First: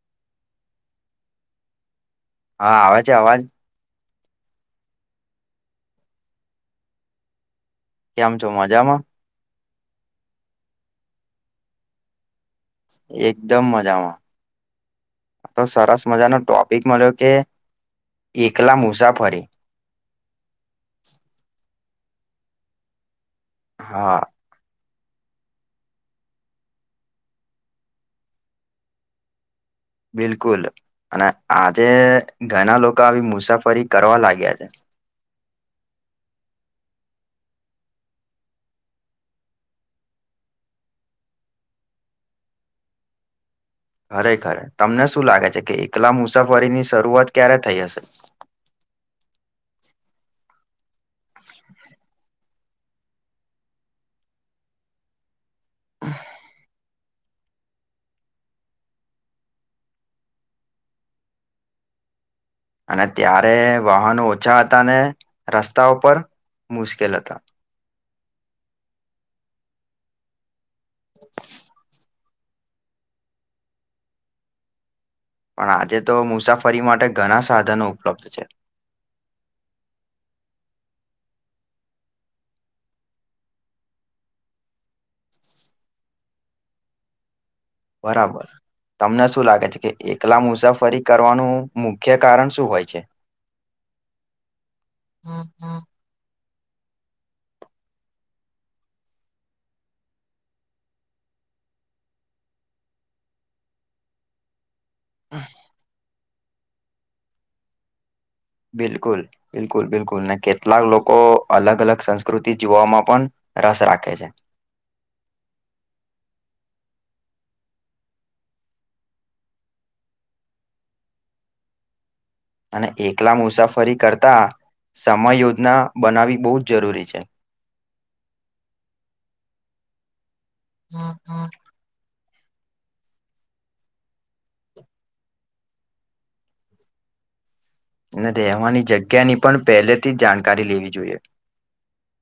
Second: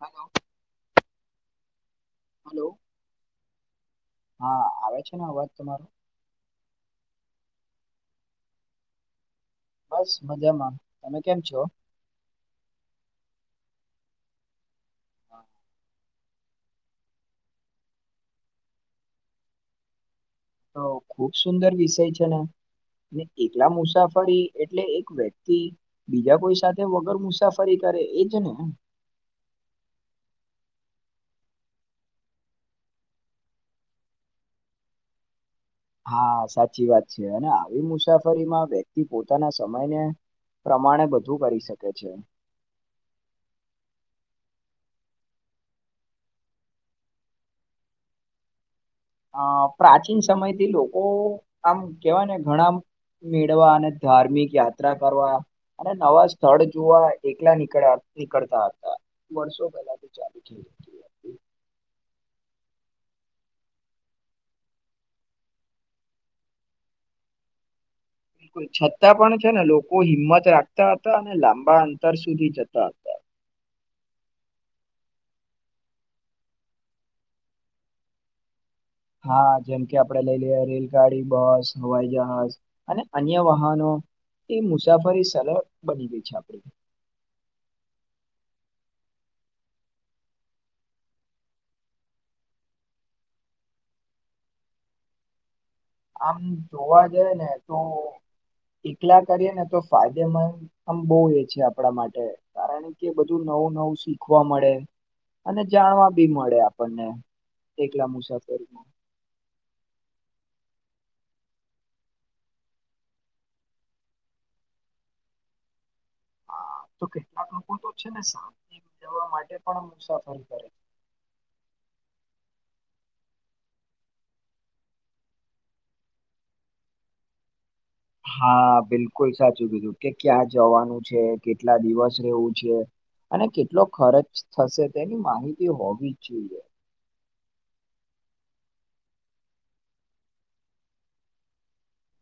Hello. Hello હા આવે છે અવાજ. હા આવે છે ને અવાજ તમારો. કેમ છો મજામાં? બસ મજામાં તમે કેમ છો? એકદમ મજામાં તો સરસ. મજાનો ટોપિક મળ્યો કે એકલા મુસાફરી. તો ખુબ સુંદર વિષય છે ને એકલા હા મુસાફરી એટલે. વ્યક્તિ બીજા કોઈ સાથે વગર મુસાફરી કરે એજ ને. બિલકુલ અને આજે ઘણા લોકો આવી મુસાફરી કરવા લાગ્યા છે. [inaudible] હા સાચી વાત છે અને આવી મુસાફરીમાં વ્યક્તિ પોતાના સમયને. પ્રમાણે બધું કરી શકે છે. [inaudible] ખરેખરે તમને શું લાગે છે કે એકલા મુસાફરીની શરૂઆત ક્યારે થઈ હશે. [inaudible] અ પ્રાચીન સમયથી લોકો આમ કેવાય ને ઘણા. મેળવા અને ધાર્મિક યાત્રા કરવા. અને નવા સ્થળ જોવા એકલા નીકળ્યા નીકળતા હતા વર્ષો પહેલા તો ચાલુ થઈ જ. [inaudible] અને ત્યારે વાહનો ઓછા હતા ને રસ્તા ઉપર. મુશકે લ હતા. બિલકુલ છતાં પણ છે ને લોકો હિંમત રાખતા હતા અને લાંબા અંતર સુધી. સુધી જતા હતા. પણ આજે તો મુસાફરી માટે ઘણા સાધનો ઉપલબ્ધ છે. હા જેમ કે આપણેે લઈ લઈએ રેલગાડી બસ હવાઈ જહાજ અને અન્ય વાહનો. એ મુસાફરી એ સરળ બની ગઈ છે આપણે [unintelligible] બરાબર તમને શું લાગે છે કે એકલા મુસાફરી કરવાનું મુખ્ય કારણ શું હોય છે હા હા આમ જોવા જઈ ને તો એકલા કરીએ ને તો ફાયદેમંદ આમ બહુ એ છે આપણા માટે કારણ કે બધું નવું નવું શીખવા મળે અને જાણવા બી મળે આપણને એકલા મુસાબ બિલકુલ બિલકુલ બિલકુલ ને કેટલાક લોકો અલગ અલગ સંસ્કૃતિ જોવામાં પણ રસ રાખે છે હા તો કેટલાક લોકો તો છે ને શાંત ઉજવવા માટે પણ મુસાફરી કરે છે અને એકલા મુસાફરી કરતા સમય યોજના બનાવી બહુ જ જરૂરી છે હા બિલકુલ સાચું કીધું કે ક્યાં જવાનું છે કેટલા દિવસ વું છે અને કેટલો ખર્ચ થશે તેની માહિતી હોવી જ જોઈએ અને રહેવાની જગ્યાની પણ પહેલેથી જ જાણકારી લેવી જોઈએ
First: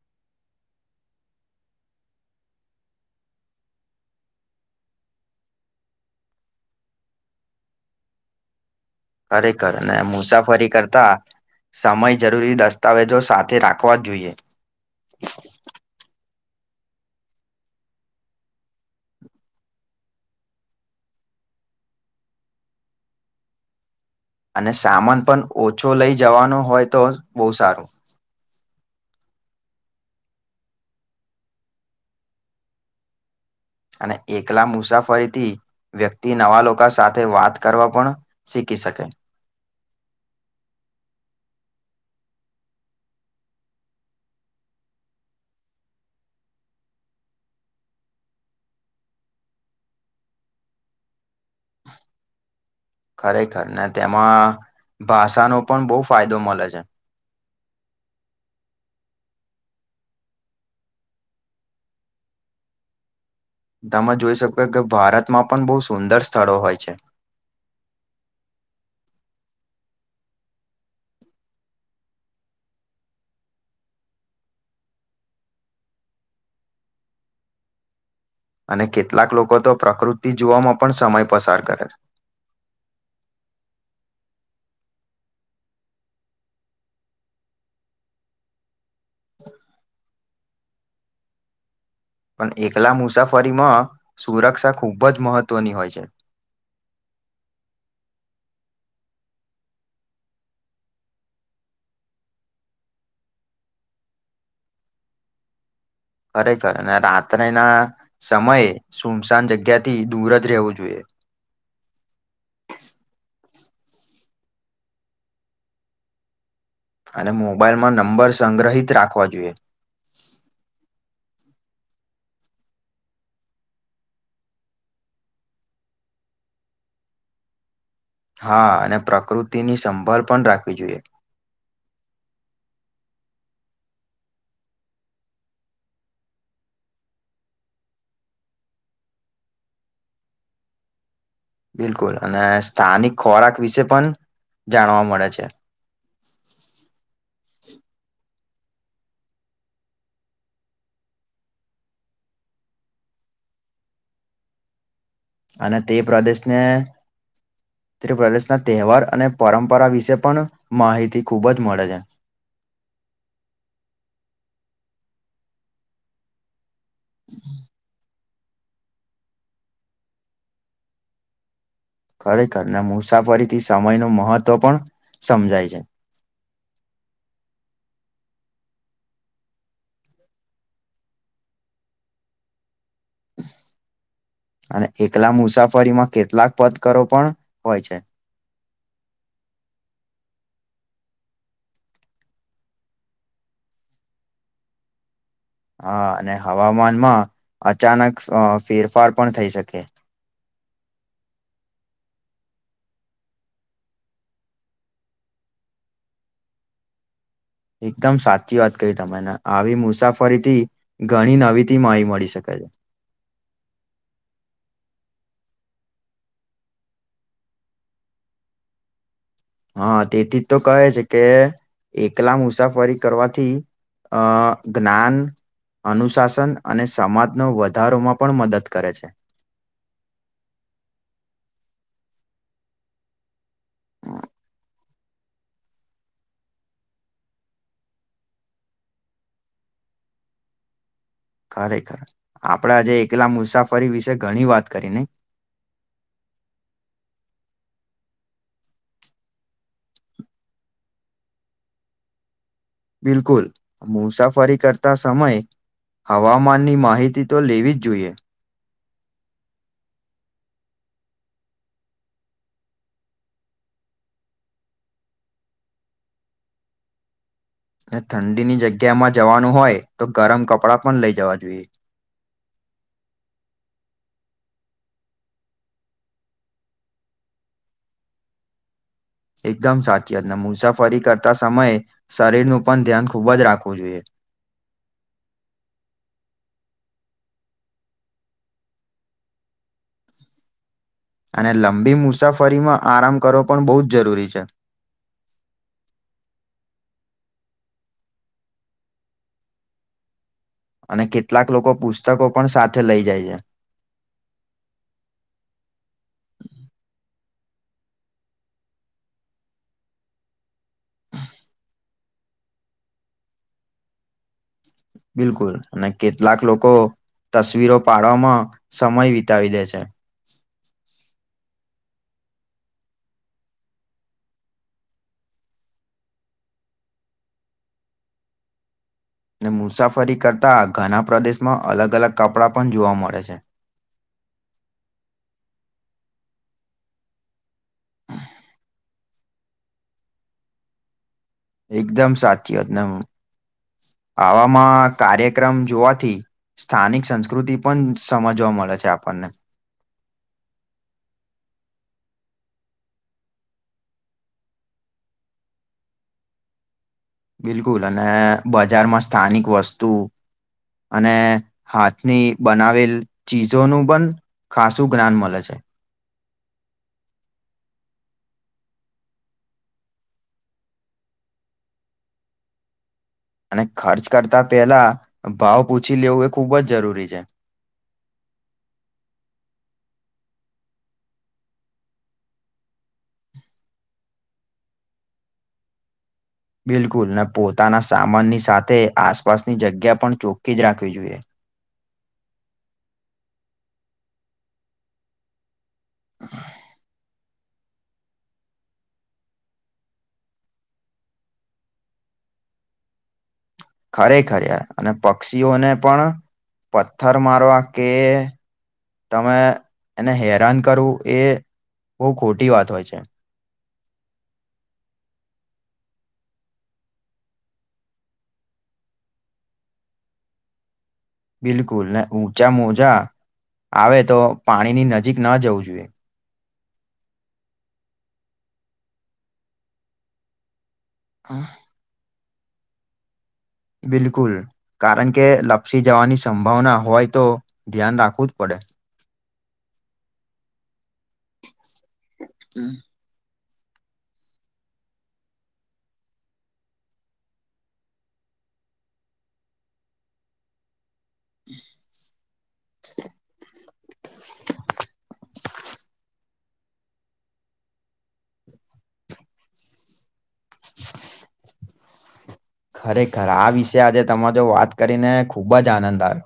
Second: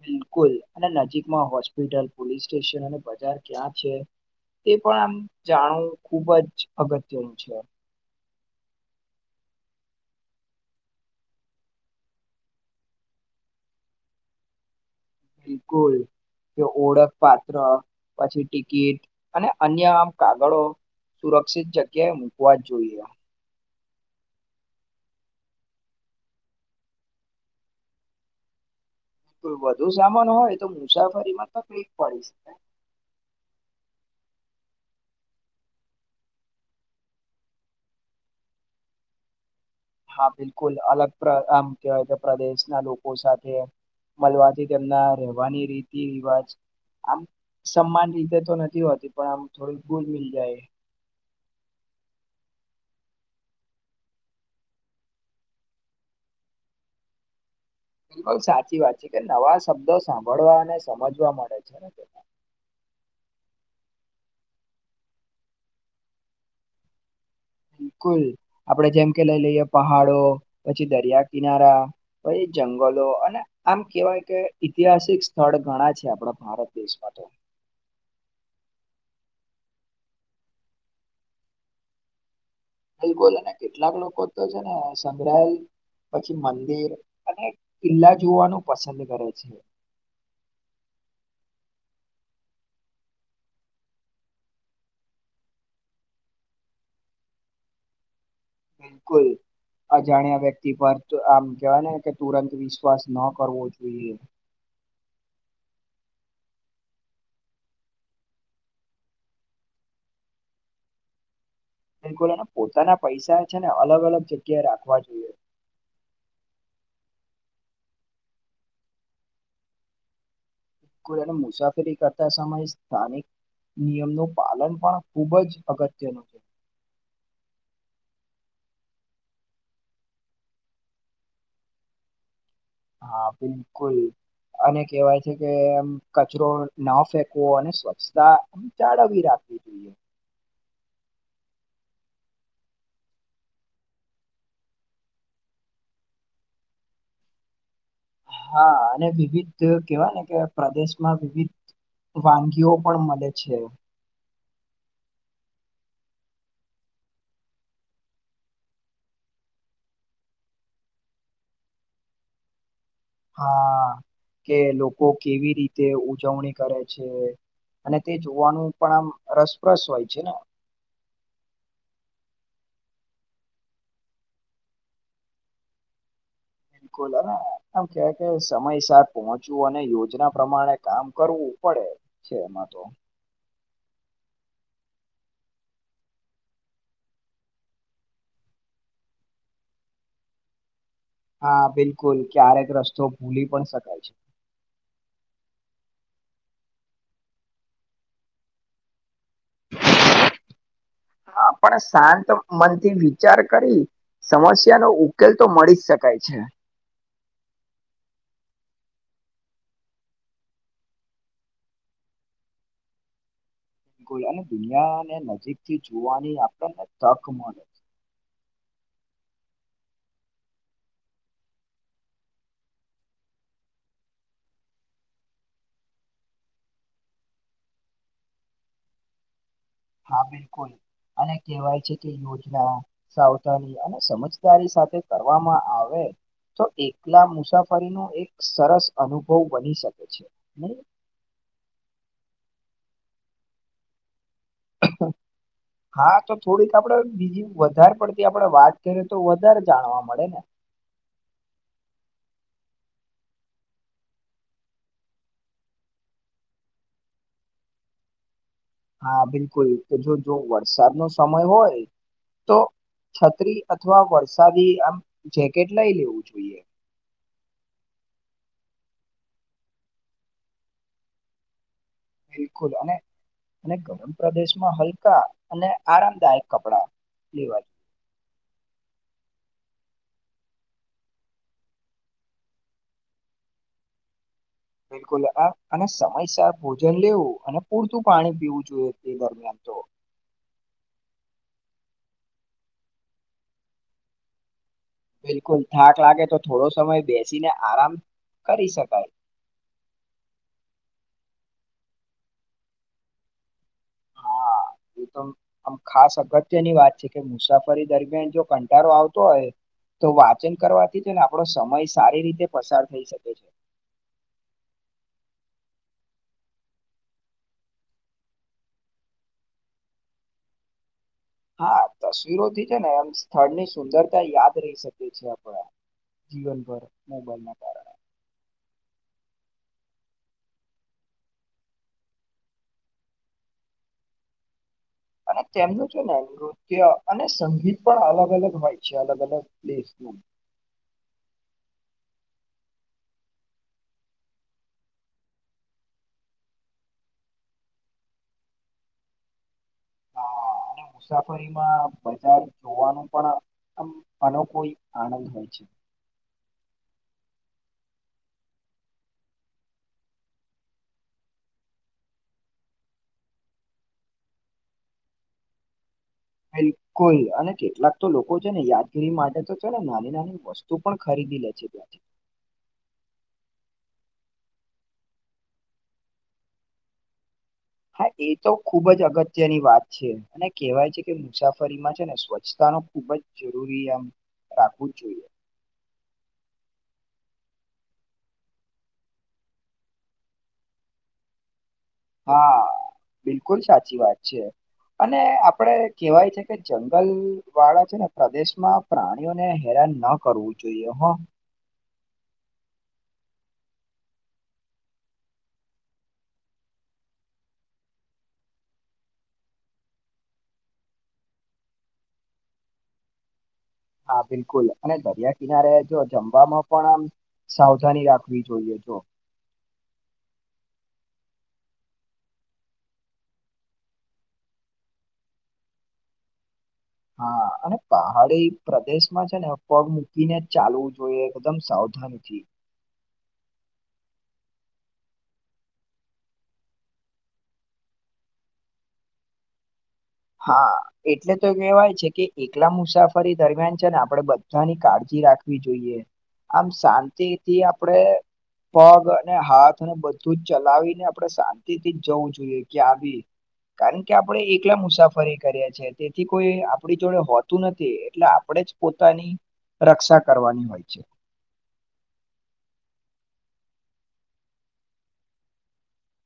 બિલકુલ અને નજીકમાં હોસ્પિટલ પોલીસ સ્ટેશન અને બજાર ક્યાં છે તે પણ આમ જાણવું ખુબ જ અગત્યનું છે ખરેખર ને મુસાફરી કરતા સમય જરૂરી દસ્તાવેજો સાથે રાખવા જોઈએ બિલકુલ કે ઓળખ પાત્ર પછી ટિકિટ અને અન્ય આમ કાગળો સુરક્ષિત જગ્યાએ મૂકવા જ જોઈએ અને સામાન પણ ઓછો લઈ જવાનો હોય તો બહુ સારું કોઈ વધુ સામાન હોય તો મુસાફરીમાં તકલીફ પડી શકે અને એકલા મુસાફરીથી વ્યક્તિ નવા લોકો સાથે વાત કરવા પણ શીખી શકે [unintelligible] હા બિલકુલ અલગ પ્ર આમ કવાય કે પ્રદેશના લોકો સાથે મળવાથી તેમના રહેવાની રીતિ રિવાજ આમ સમાન રીતે તો નથી હોતી પણ આમ થોડી ભૂલ મીલ જાય [unintelligible] ખરેખર ને તેમાં ભાષાનો પણ બહુ ફાયદો મળે છે બિલકુલ સાચી વાત છે કે નવા શબ્દો સાંભળવા અને સમજવા મળે છે ને તે તમે જોઈ શકો કે ભારતમાં પણ બહુ સુંદર સ્થળો હોય છે [unintelligible] બલકુલ આપડે જેમ કે લઈ લઈએ પહાડો પછી દરિયા કિનારા પછી જંગલો તો અને આમ કેવાય કે ઐતિહાસિક સ્થળ ઘણા છે આપડા ભારત દેશમાં તો [unintelligible] અને કેટલાક લોકો તો પ્રકૃતિ જોવામાં પણ સમય પસાર કરે છે બિલકુલ અને કેટલાક લોકો તો છે ને સંગ્રહાયલ પછી મંદિર અને કિલ્લા જોવાનું પસંદ કરે છે [unintelligible] પણ એકલા મુસાફરીમાં સુરક્ષા ખૂબ જ મહત્વની હોય છે [unintelligible] બિલકુલ અજાણ્યા વ્યક્તિ પર આમ કેવાય ને કે તુરંત વિશ્વાસ ન કરવો જોઈએ [unintelligible] ખરેખર અને રાત્રે ના સમયે સુમસાન જગ્યાથી દૂર જ રહેવું જોઈએ [unintelligible] બિલકુલ અને પોતાના પૈસા છે ને અલગ અલગ જગ્યાએ રાખવા જોઈએ અને મોબાઈલમાં નંબર સંગ્રહિત રાખવા જોઈએ બિલકુલ મુસાફરી કરતા સમયે સ્થાનિક નિયમનું પાલન પણ ખુબ જ અગત્યનું છે [unintelligible] હા અને પ્રકૃતિની સંભળ પણ રાખવી જોઈએ હા બિલકુલ અને કેવાય છે કેમ કચરો ના ફેકવો અને સ્વચ્છતા જાળવી રાખ [unintelligible] [inaudible] બિલકુલ અને સ્થાનિક ખોરાક વિશે પણ જાણવા મળે છે [inaudible] હા અને વિવિધ કેવા ને કે પ્રદેશમાં વિવિધ વાનગીઓ પણ મળે છે અને તે પ્રદેશને ઉત્ર પ્ર્રદેશના તહેવાર અને પરંપરા વિશે પણ માહિતી ખૂબ જ મળે છે [unintelligible] હા કે લોકો કેવી રીતે ઉજવણી કરે છે અને તે જો નું પણ આમ રસપ્રસ હોય છે ને ખરેખરના મુસાફરીથી સમયનું મહત્વ પણ સમજાય છે બિલકુલ અને આમ કવા સમય સાથ પહોંચવું અને યોજના પ્રમાણે કામ કરવું પડે છે એમાં તો [inaudible] અને એકલા મુસાફરીમાં કેટલાક પથકરો પણ હોય છે [inaudible] હા બિલકુલ ક્યારેક રસ્તો ભૂલી પણ શકાય છે હા અને હવામાનમાં અચાનક ફેરફાર પણ થઈ શકે [inaudible] હા પણ શાંત મનથી વિચાર કરી સમસ્યા નો ઉકેલ તો મળી જ શકાય છે [inaudible] એકદમ સાચી વાત કહી તમેને આવી મુસાફરીથી ઘણી નવી થી માહીતી મળી શકે [inaudible] [inaudible] બિકુલ અને દુનિયાને નજીક થી જોવાની આપણને તક મળે છે હા તેથી તો કહે છે કે એકલા મુસાફરી કરવાથી અ જ્ઞાન અનુશાસન અને સમાજનો વધારોમાં પણ મદદ કરે છે હા બિલકુલ અને કહેવાય છે કે યોજના સાવધાની અને હમ, સમજદારી સાથે કરવામાં આવે તો એકલા મુસાફરી નો એક સરસ અનુભવ બની શકે છે ખરેખર આપડાે આજે એકલા મુસાફરી વિશે ઘણી વાત કરી નઈ હા તો થોડીક આપડે બીજી વધારે આપડે વાત કરીએ તો વધારે જાણવા મળે ને બિલકુલ મુસાફરી કરતા સમય હવામાનની માહિતી તો લેવી જ જોઈએ હા બિલકુલ તો જો જો વરસાદ નો સમય હોય તો છત્રી અથવા વરસાદી આમ જેકેટ લઈ લેવું જોઈએ [unintelligible] [unintelligible] તે ઠંડીની જગ્યામાં જવાનું હોય તો ગરમ કપડાં પણ લઈ જવા જોઈએ બિલકુલ અને અને ગરમ પ્રદેશમાં હલકા અને આરામદાયક કપડા લેવા [inaudible] [inaudible] એકદમ સાચી વાતને મુસાફરી કરતા સમયે શરીરનું પણ ધ્યાન ખૂબ જ રાખવું જોઈએ બિલકુલ આ અને સમયસર ભોજન લેવું અને પૂરતું પાણી પીવું જોઈએ તે દરમિયાન તો [inaudible] [inaudible] અને લંબી મુસાફરીમાં આરામ કરવો પણ બોઉ જ જરૂરી છે બિલકુલ થાક લાગે તો થોડો સમય બેસીને આરામ કરી શકાય અને કેટલાક લોકો પુસ્તકો પણ સાથે લઈ જાય છે હા એ તો આમ ખાસ અગત્યની વાત છે કે મુસાફરી દરમિયાન જો કંટાળો આવતો હોય તો વાચન કરવાથી જ ને આપણો સમય સારી રીતે પસાર થઈ શકે છે બિલકુલ અને કેટલાક લોકો તસવીરો પાડવામાં સમય વિતાવી દે છે હા તસવીરોથી છે ને એમ સ્થળની સુંદરતા યાદ રહી શકે છેએ આપણા જીવનભર મોબાઈલ ના કારણે ને મુસાફરી કરતાં આ ઘણા પ્રદેશમાં અલગ અલગ કપડાં પણ જોવા મળે છે [inaudible] [inaudible] અને તેમનું છે ને નૃત્ય અને સંગીત પણ અલગ અલગ હોય છે અલગ અલગ પ્સ એકદમ સાચી વાતને હું આવામાં કાર્યક્રમ જોવાથી સ્થાનિક સંસ્કૃતિ પણ સમજવા મળે છે આપણને હા અને મુસાફરીમાં બજાર જોવાનું પણ આમ અનોખોઈ આનંદ હોય છે [inaudible] [inaudible] બિલકુલ અને બજારમાં સ્થાનિક વસ્તુ અને હાથની બનાવેલ ચીજોનું પન ખાસું જ્ઞાન મલે છે [inaudible] [inaudible] બિલકુલ અને કેટલાક તો લોકો છે ને યાદગીરી માટે તો છે ને નાની નાની વસ્તુ પણ ખરીદ [unintelligible] [unintelligible] [inaudible] [inaudible] અને ખર્ચ કરતા પેલા ભાવ પૂછી લેવું એ ખૂબ જ જરૂરી છે હા એ તો ખુબ જ અગત્યની વાત છે અને કેહેવાય છે કે મુસાફરીમાં છે ને સ્વચ્છતા ખુબ જ જરૂરી એમ રાખવું જ જોઈએ [inaudible] બિલકુલ ને પોતાના સામાનની સાથે આસપાસની જગ્યા પણ ચોખ્ખી જ રાખવી જોઈએ. હા બિલકુલ સાચી વાત છે. અને આ આપળે કહેવાય છે કે જંગલ વાળા છે ને પ્રદેશમાં પ્રાણીઓને હેરાન ન કરવું જોઈએ હ ખરેખર યાર અને પક્ષીઓને પણ પથ્થર મારવા કે તમે એને હેરાન કરવું એ બોઉ ખોટી વાત હોય છે. હા બિલકુલ અને દરિયા કિનારે જો જમવામાં પણ આમ સાવધાની રાખવી જોઈએ. જો [inaudible] બિલકુલ ને ઊંચા મોજા આવે તો પાણીની નજીક ન જવું જોઈએ. હા અને પહાડી પ્રદેશમાં છે ને પગ મૂકીને ચાલવુ જોઈએ એકદમ સાવધાનથી. બિલકુલ કારણ કે લપસી જવાની સંભાવના હોય તો ધ્યાન રાખવું જ પડે. [inaudible] હા એટલે તો કેવાય છે કે એકલા મુસાફરી દરમિયાન છે ને આપડે બધાની કાળજી રાખવી જોઈએ. આમ શાંતિથી આપડે પગ અને હાથને બધું જ ચલાવીને પડે શાંતિ થી જવું જોઈએ કે આવી કારણ કે આપડે એકલા મુસા ફરી કરીએ છે તેથી કોઈ આપડી જોડે હોતું નથી એટલે આપડે જ પોતાની રક્ષા કરવાની હોય છે. ખરેખર આ વિશે આજે તમા જો વાત કરીને ખુબ જ આનંદ આયો.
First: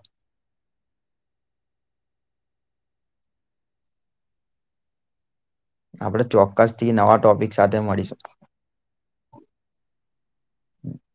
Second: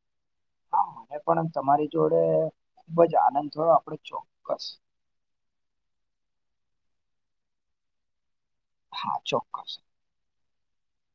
હા મને પણ એમ તમારી જોડે ખુબ જ આનંદ થયો આપડે ચોક્કસ આપડે ચોક્કસથી નવા ટોપિક સાથે મળીશુ. હા ચોક્કસ [inaudible]